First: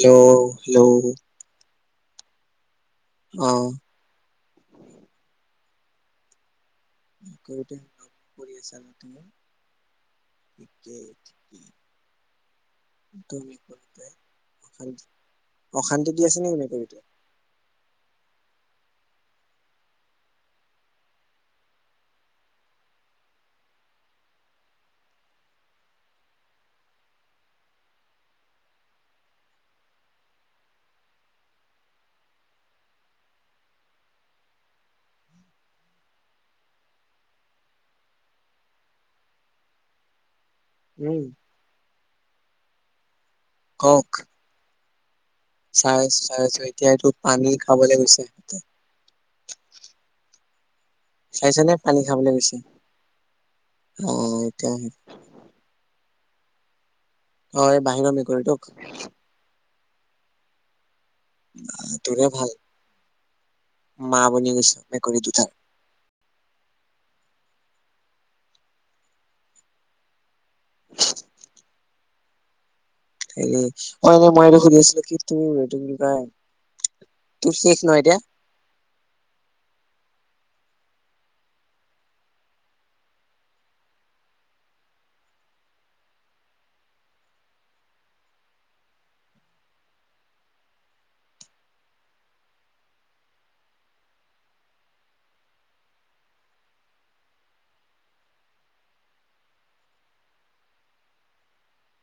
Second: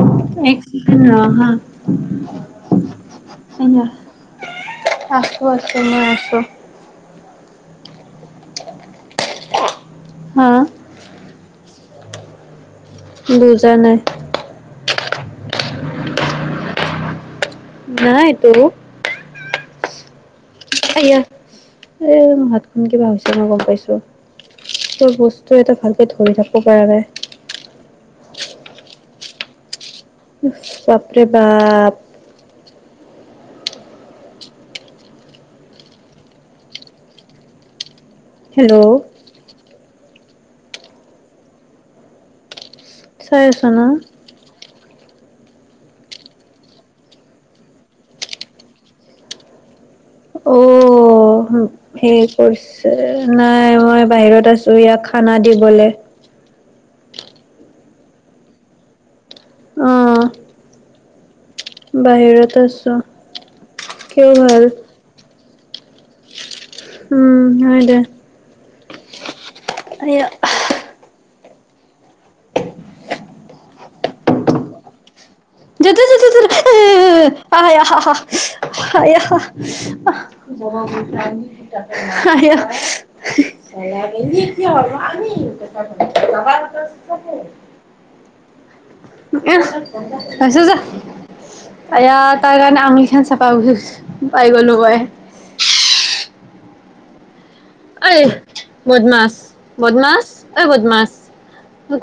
Hello এক second hello ৰ হা। অ'। [unintelligible] আছো, আছো মই আছো। [unintelligible] [unintelligible] [unintelligible] হা ঠিকে, ঠিকে। [unintelligible] বুজা নাই অশান্তি দি আছে, নেকি মেকুৰিটোৱে। নাই তেওঁ আয়া হাতখন কিবা হৈছে, মই গম পাইছোঁ। বস্তু এটা ভাল পাই থাকব পৰা নাই। বাপৰে বাপ। হেল্ল', উম', চাই আছ ন। কওক চাই আছো। চাই আছো। এতিয়া সেইটো পানী খাব লাগিছিল। ঔ চাইছেনে? সে কৰিছে নাই মই অ' বাহিৰত এতিয়া আছো। আহে। ইয়াক খানা দিবলৈ। অ', এই বাহিৰৰ মেকুৰীটোক। অ', আহ, তোৰে ভাল বাহিৰত আছো। মা কি বনি হ'ল। গৈছে মেকুৰী দুটা। উম', হয়। দে এনে অ মই এইটো সুধি আছিলোঁ। কি তুমি কি বুলি কয় তোৰ শেষ ন এতিয়া [unintelligible] [unintelligible] [unintelligible] [unintelligible] [unintelligible] হৈছে যা আয়া তাৰ কাৰণে আঙুলি খন চফা গ পাই গলোঁ। মই এ', বদমাছ বদমাছ এ, বদমাছ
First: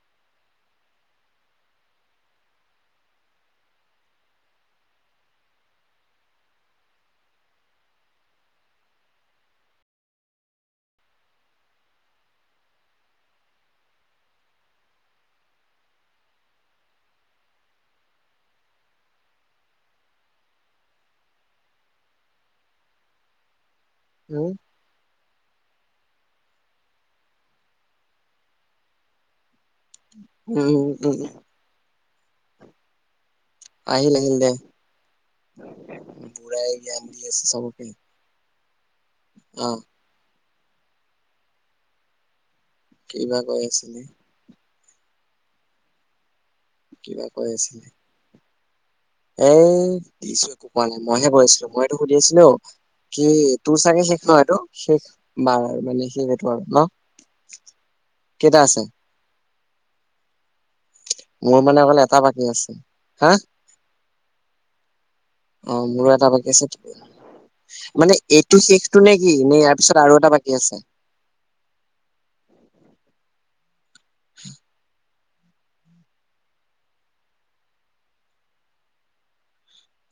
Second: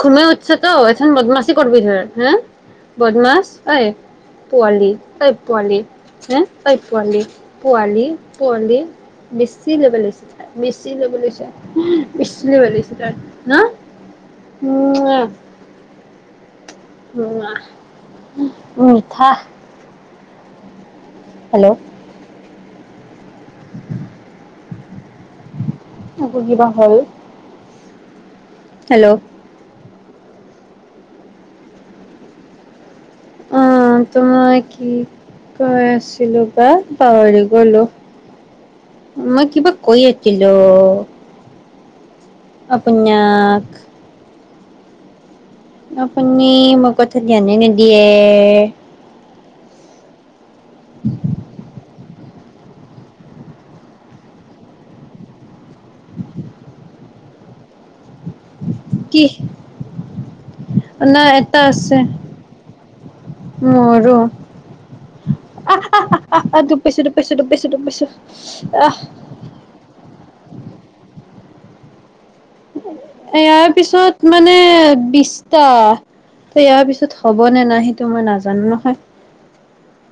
ঘুমে উঠছে তো এখন বদমাছি কৰবি ধৰ হা বদমাছ ঐ পোৱালি এই ঐ পোৱালি হে এই ঐ পোৱালি পোৱালি পোৱালি বেছি ল'বেল হৈছে। বেছি লেবেল হৈছে। বেছি লেবেল হৈছে। তাৰ ন [unintelligible] [unintelligible] মিঠা হেল্লো', উম। আকৌ কিবা হ'ল, হেল্ল'! উম উম। অ' আহিল তো আহিল দে মই কি কৈ আছিলো বা বুঢ়াই জ্ঞান দি পাহৰি আছে গলো চবকে মই কিবা অ'। কৈ আ ছিলো। কিবা কৈ আপোনাক। আছিলে আপুনি মোৰ কথা কিবা কৈ ধ্যানেই আছিলে নিদিয়ে। এই দিছো, একো কোৱা নাই মইহে কৈ আছিলো। মই সুধি আছিলো, অ' কি তোৰ চাগে শেষ নহ এইটো শেষ বাৰ। আৰু মানে শেষ এইটো আৰু ন, কেইটা আছে? কি? না মোৰ এটা মানে আছে, অকল [unintelligible] এটা বাকী আছে হা অ মোৰো এটা বাকী আছে [unintelligible] দুকপাইছো দুুকপাইছো দুুকপাইছো দুুকপাইছো মানে এইটো আহ। শেষটো নে কি নে ইয়াৰ পিছত আৰু এটা বাকী আছে? ইয়াৰ পিছত মানে বিশ টা ত' ইয়াৰ পিছত হব নে নাই সেইটো মই নাজানো নহয়।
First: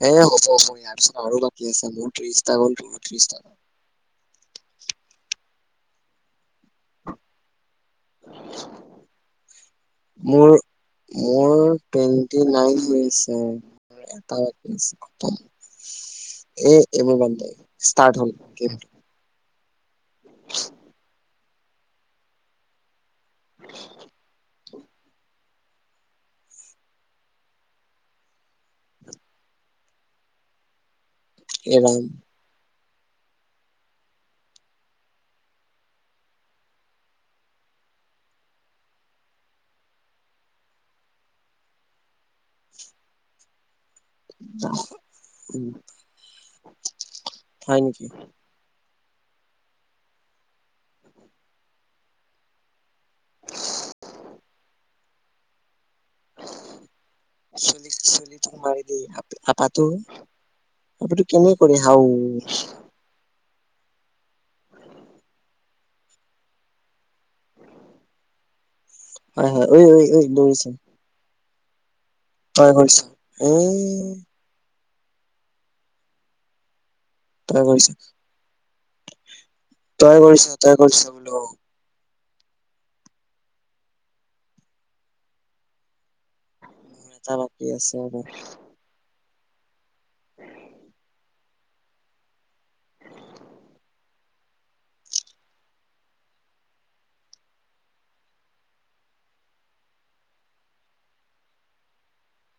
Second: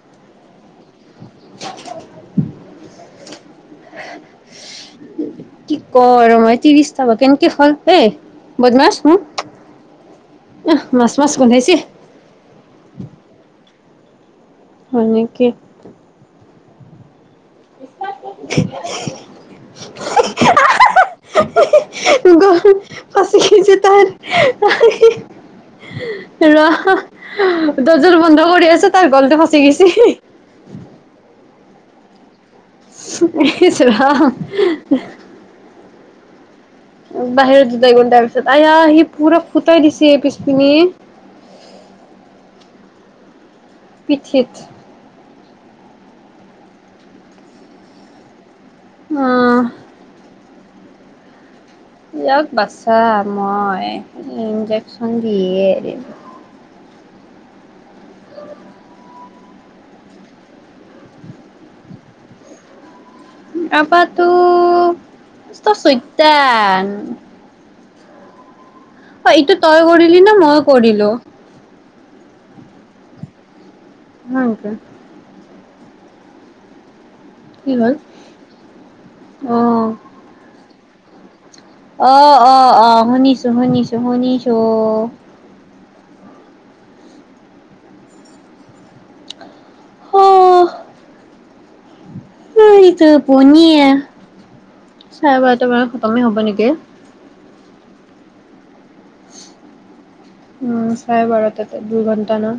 এ হ'ব, মই ইয়াৰ পিছত আৰু বাকী আছে মোৰ ত্ৰিশটা গ'ল তোৰো ত্ৰিশটা [unintelligible] কি ক ৰ মই ত্ৰিশটা বা কেনেকে হল হে? বদমাছ! হু' মোৰ আহ মাছ মাছ মোৰ গোন্ধাইছে। [unintelligible] এটা এ এনেকে এইবোৰ বাদ দে, ষ্টাৰ্ট হল। [unintelligible] গল ফাচি গিছে তাৰ। [unintelligible] ৰ! দৰ্জাটো বন্ধ কৰি আছো, তাৰ গলটো ফাচি গিচি। এ ৰাম! ইছ ৰাম! বাহিৰত দুটাই ঘন্টাৰ পিছত আয়া সি পুৰা ফুটাই দিছে পিছপিনে। পিঠিত উম, হয় নেকি? অঁ। [unintelligible] বাচ্ছা মই ইনজেকচন দিয়ে এৰিম। চলি চলিটো মাৰি দিবি আপাটো। আপিতো কেনে কৰে হাও। আপাটো মষ্ট চৈটান। [inaudible] অ' হয় এইটো হয় ঐ তই ঐ ঐ কৰিলি নে মই দৌৰিছে কৰিলো? তই কৰিছা। উম! হয় নেকি? তই কি হ'ল কৰিছ, অ তই কৰিছ তই কৰিছ বোলো। অ' অ' অ', শুনিছো শুনিছো শুনিছো। এটা বাকী আছে আৰু। হ টো পনীয়ে চাই বাৰটা মানত খতমেই হ'ব নেকি। উম! চাৰে বাৰটাতে দুঘন্টা ন?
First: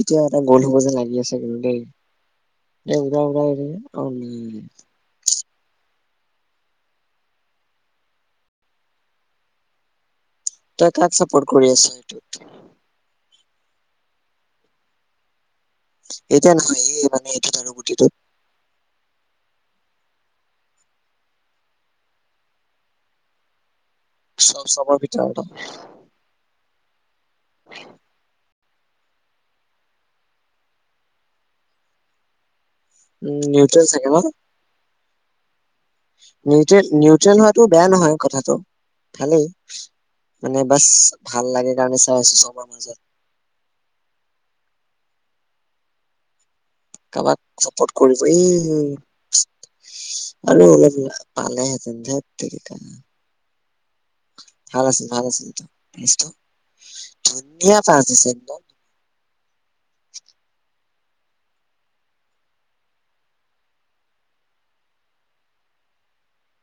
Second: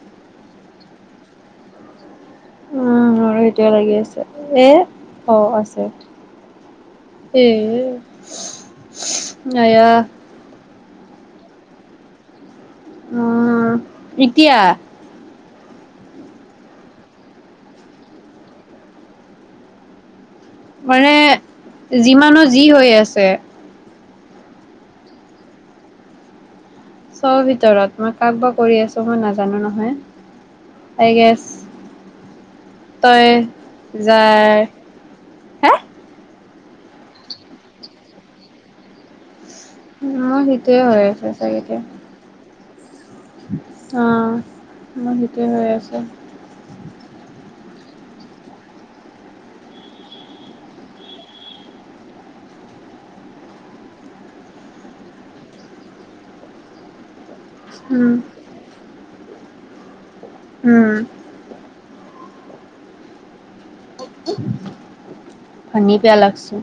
এতিয়া এটা গোল হব যেন লাগি আছে কিন্তু দেই। এই উম, গোটা গোটা কেইজনী আওম। অঁ আছে এ আয়াহ। তই কাক চাপৰ্ট কৰি আছিলি সেইটোত? উমঁ এতিয়া। এতিয়া নহয় এই মানে এইটোত আৰু গুটিটোত। মানে যিমানো যি হৈ আছে। চব চবৰ ভিতৰত অঁ। চব ভিতৰত মই কাবাক- কৰি আছোঁ মই নাজানো নহয় এই গাইছ- তই উম নিউট্ৰেল চাগে ন যায়- নিউট্ৰেল নিউট্ৰেল হোৱাটো বেয়া নহয় কথাটো ভালেই। মোৰ মানে সেইটোৱে বাছ হৈ আছে ভাল লাগে কাৰণে চাই আছোঁ চবাৰ মাজত। অঁ মোৰ সেইটয়ে হৈ আছে। কাৰোবাক চাপৰ্ট কৰিব এই- আৰু অলপ পালাইহেতেন ধেত তেৰিকা। ভাল আছিল ভাল আছিল ৰিলচতো ধুনীয়া এটা উম, আনিছে ন। চেকিক উমঁ উমঁ! পানী পিয়াহ লাগছে।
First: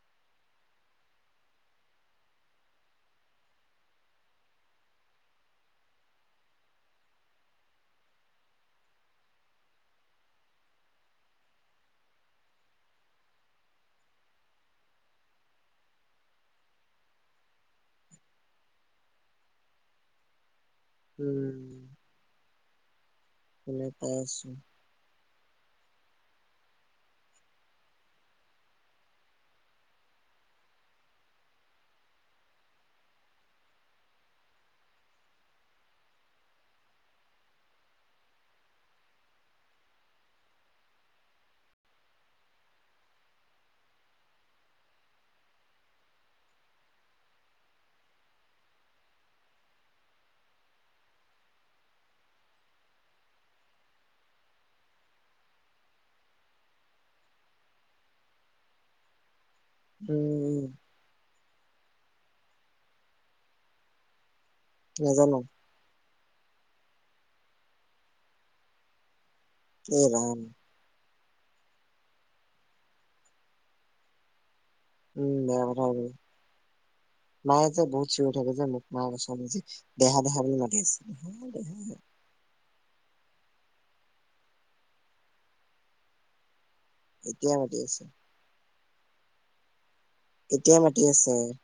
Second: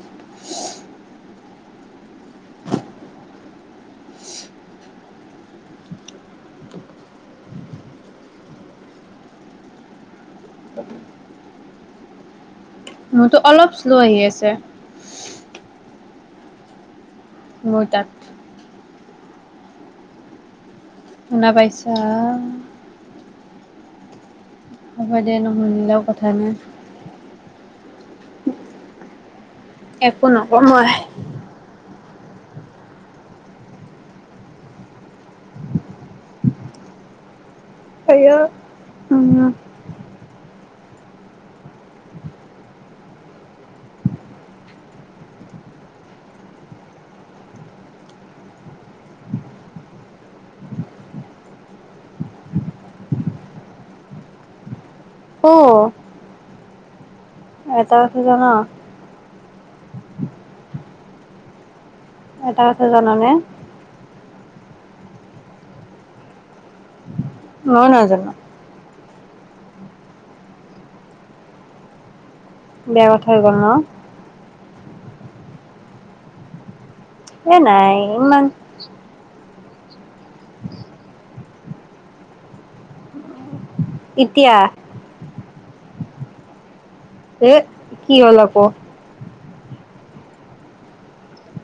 [inaudible] তাকে। মোৰতো অলপ শ্ল' আহি আছে। মোৰ তাত। শুনা উম পাইছা অ আ- শুনা পাই আছোঁ। হ'ব দে নশুনিলেও কথা নাই। একো নকওঁ আই- হেৰিয় উমঁ উমঁ। অঁ। এটা আছে জান। উমঁ উমঁ! এটা কথা জনানে- নাজানো। মইও নাজানো। এই ৰাম। বেয়া কথাই হৈ গ'ল ন। উমঁ বেয়া কথা কলোঁ এ মাইজে নাই বহুত চিঞৰি ইমান থাকে জানে মোক। মা কচম যে দেহা দেহা বুলি মাতি আছে। এতিয়া। এ এতিয়া মাতি আছে কি হ'ল আকৌ। এতিয়া মাতি আছে। ‌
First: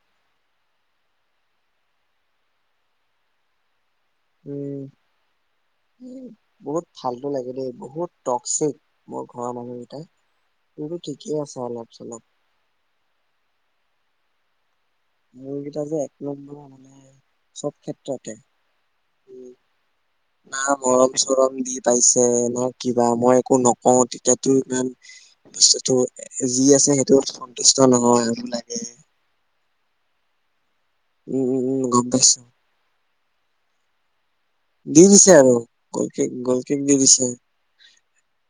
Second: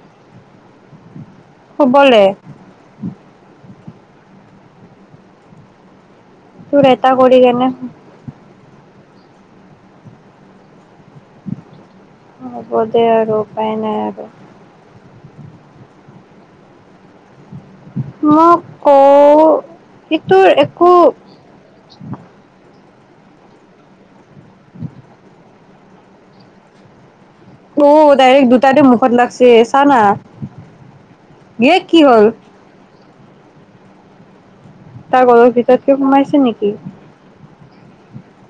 শুবলে। উমঁ, তোৰ বহুত এটা ফালতো কৰি লাগে কেনে দেই বহুত- টক্সিক মোৰ ঘৰৰ মানুহকেইটাই, কিন্তুটো ঠিকেই আছে অলপ চলপ। হ'ব দে আৰু উপায় নাই আৰু। মোৰ কিটা যে [unintelligible] মই কওঁ, ইটোৰ না একো। মৰম চৰম দি পাইছে, না কিবা, মই একো নকওঁ, তেতিয়াতো ইমান। [unintelligible] ও নহয় আৰু ডাইৰেক্ট লাগে দুটাতে মুখত লাগিছে, চানা। উম, উম, এ উম, কি গম হ'ল পাইছো। দি তাৰ দিছে গলৰ আৰু, ভিতৰত কি গ'ল কিক, সোমাইছে গ'ল নেকি কিক, দি দিছে।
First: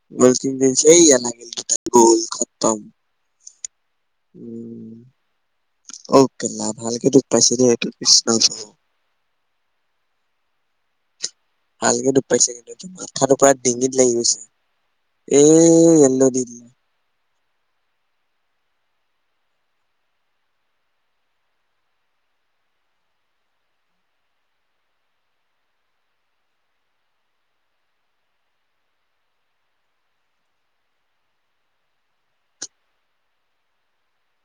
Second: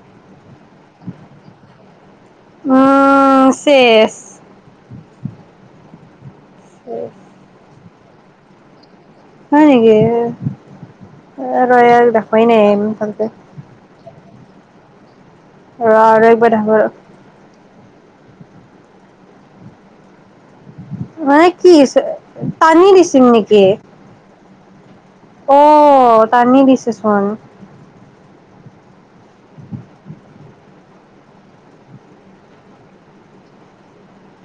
[unintelligible] অ', চেছ। অকে, ভাল কেই দুখ পাইছে দেই এইটো, কৃষ্ণ, কৃষ্ণ। হয় নেকি [unintelligible] ডিংগিত লাগি গৈছে, ৰ আৰু একবাৰ [unintelligible] দেখুৱা মানে কি হৈছে, টানি দিছিল নেকি। অ', টানি দিছে চোন।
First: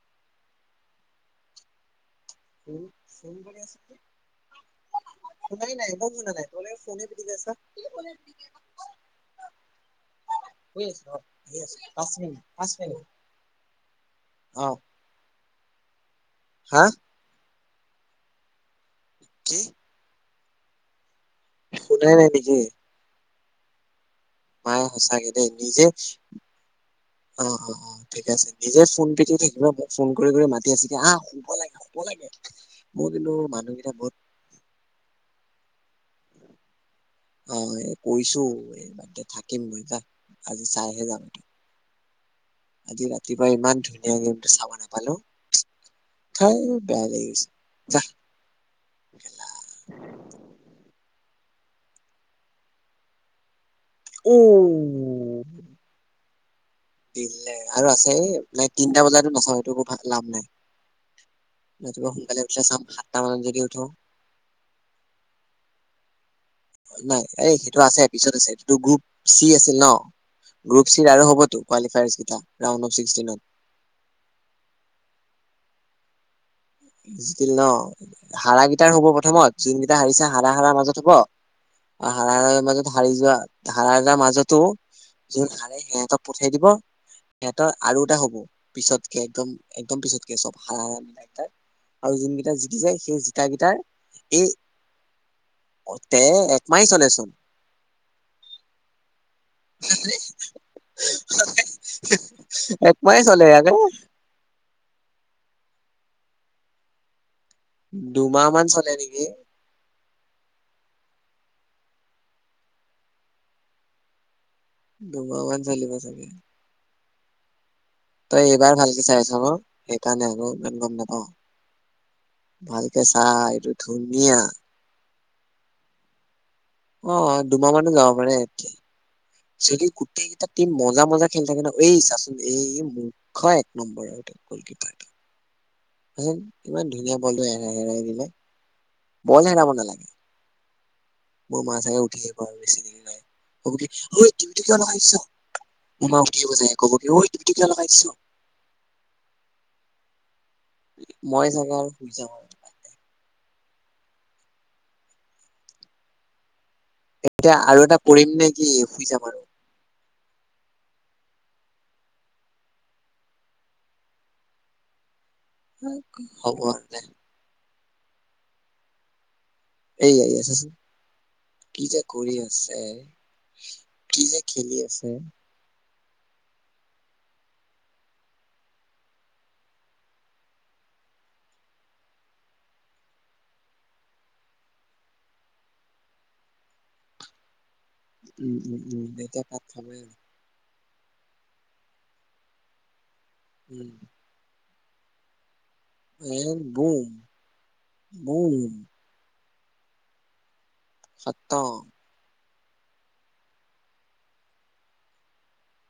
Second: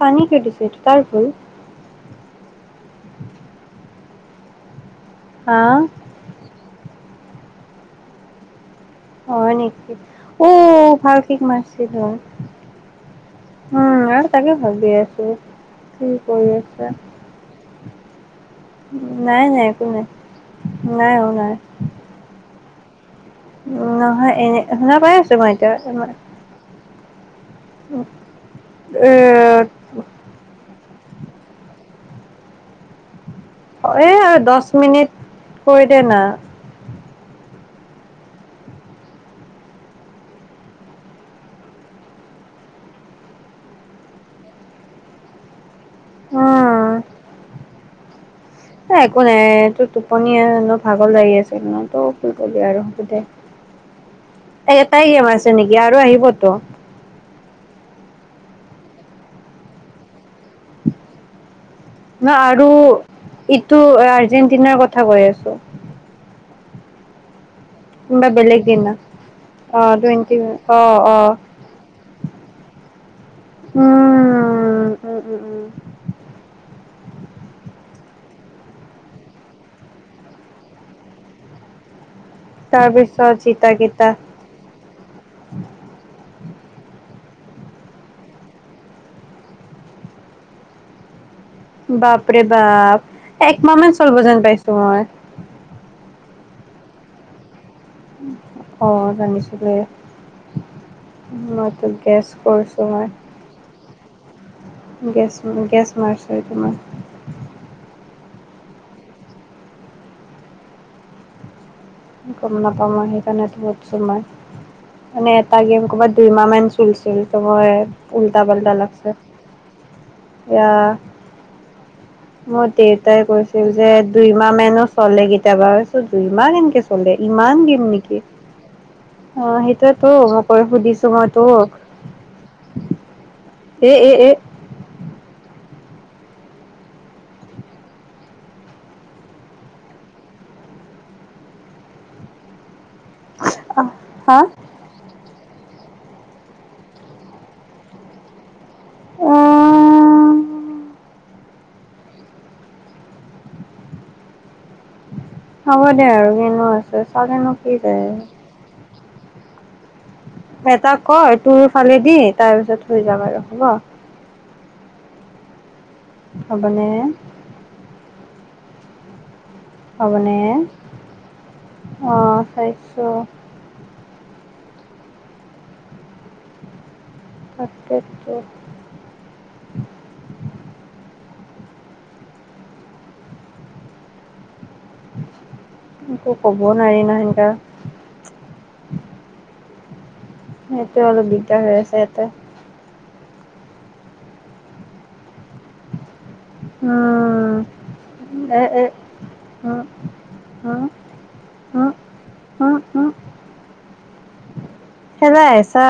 পানী কাটিছে, এইটো তাৰ ভুল। হা [inaudible] [inaudible] হয় নেকি, শুই অ', আছো ভাল কীক মাৰিছে আহি আছো গ'ল। পাঁচ মিনিট পাঁচ মিনিট উম, আৰু তাকে অ ভাবি আছো, কি কৰি হা আছা। নাই, কি নাই একো নাই, নাই অ', নাই। শুনাই নাই নেকি। নহয় এনে মায়ে শুনা পাই সঁচাকে আছো দেই মই এতিয়া নিজে, অ', অ', অ', ঠিক আছে, নিজে ফোন পিতিকি থাকিব। এ মোক, ফোন কৰি, কৰি মাতি আছে, আহ শুব লাগে, শুব লাগে, মই কিন্তু মাত এ আৰু দহ মিনিট, কৰি দে না। অ', এই কৈছো, এই বাদ দে, থাকিম বুজিছা আজি চাইহে যাম। আজি ৰাতিপুৱা, ইমান ধুনীয়া গেমটো চাব নাপালো। থেই, উম বেয়া লাগি গৈছে যা। একো নাই খেলা টোপনি ন, ভাগৰ লাগি আছে, [unintelligible] এটাই গেম ও আছে নেকি, আৰু আহিবতো। দিলে আৰু আছে এ তিনটা বজাতো নাচাও, এইটো একো ভাল লাভ নাই। ৰাতিপুৱা ন সোনকালে উঠিলে আৰু, চাম সাতটা মানত যদি ইটো উঠো আৰ্জেণ্টিনাৰ কথা কৈ আছো। নাই এই সেইটো আছে, কোনোবা পিছত আছে, বেলেগ সেইটো দিনা গ্ৰুপ চি আছিল অ ন, টুৱেণ্টি অ গ্ৰুপ চিৰ অ আৰু হ'বতো। কোৱালিফাইং জিকা ৰাউণ্ড অফ ছিক্সষ্টিনত। উম উম উম উম জিতিল ন, হাৰা কেইটাৰ হ'ব প্ৰথমত, যোনকেইটাৰ হাৰিছে হাৰা, হাৰা মাজত হ'ব। হাৰা হাৰা মাজত হাৰি তাৰপিছত যোৱা, জিতা হাৰাৰ কেইটা যাৰ মাজতো। যোন হাৰে, সিহঁতক পঠিয়াই দিব। সিহঁতৰ আৰু এটা হ'ব, পিছতকে একদম একদম পিছতকে, চব হাৰা হাৰা কেইটাৰ। বাপৰে বাপ, কেইটাৰ একমাহ মান চলিব যেন এই পাইছো মই। অ', তে একমাহ চলেচোন। অ', জানিছোঁ। যে, মইতো গেছ কৰিছোঁ মই। [unintelligible] গেছ, গেছ মাৰিছোঁ এইটো মই। দুমাহ মান চলে নেকি। গম নাপাওঁ মই সেইকাৰণে টো সুধিছো মই। মানে দুমাহ এটা মান গেম চলিব কৰ'বাত চাগে। দুইমাহ চ চলিছিল তাৰ পৰা তই এইবাৰ ভালকে চাইছ ন সেইকাৰণে হ'লেও এয়া ইমান গম নাপাও মোৰ ভালকে চা দেউতাই কৈছিল এইটো যে দুই ধুনীয়া মাহ মানো চলে কেতিয়াবা, কৈছো দুই মাহ কেনেকে চ অ দুুমাহ মানো যাব পাৰে অ যদি সেইটোয়েতো মই গোটেইকেইটা কৈ টিম মজা সুধিছো মই মজা খেলি তোক থাকে এই চা এই মুৰ্খ এক এ এ নম্বৰ এ গলকিপাৰটো। চাচোন ইমান ধুনীয়া বলটো হেৰাই হেৰাই দিলে' বল হেৰাব নালাগে। মোৰ মা চাগে উঠি আহিব আৰু বেছি দেৰি নাই ক'ব কি ঐ হা ডিউটি কিয় লগাইছ উম্ কি হৈ গৈছে ক'ব কি ঐ কেতিয়া লগাই দিছ। মই চাগে আৰু শুই যাম। হ'ব দে আৰু কিনে আছে চালেনো এতিয়া কি আৰু এটা যায়। কৰিম নে কি শুই যাম আৰু। এটাক ক তোৰ ফালে দি, তাৰ পিছত থৈ যাম আৰু হ'ব? হ'ব আৰু দে। হ'বনে এই আহ হ'বনে এইয়া চাচোন' কি যে কৰি অঁ আছে। চাইছোঁ কি যে খেলি আছে! তাকেটো। একো কবও নোৱাৰি ন সেনেকুৱা। উম উম উম দেউতাই ভাত খাবই আৰু। সেইটো অলপ দিগদাৰ হৈ আছে ইয়াতে। উম' এ বুম উম' বুম এ এ, উম, হম? আত'ত উম উম, খেলা হেচা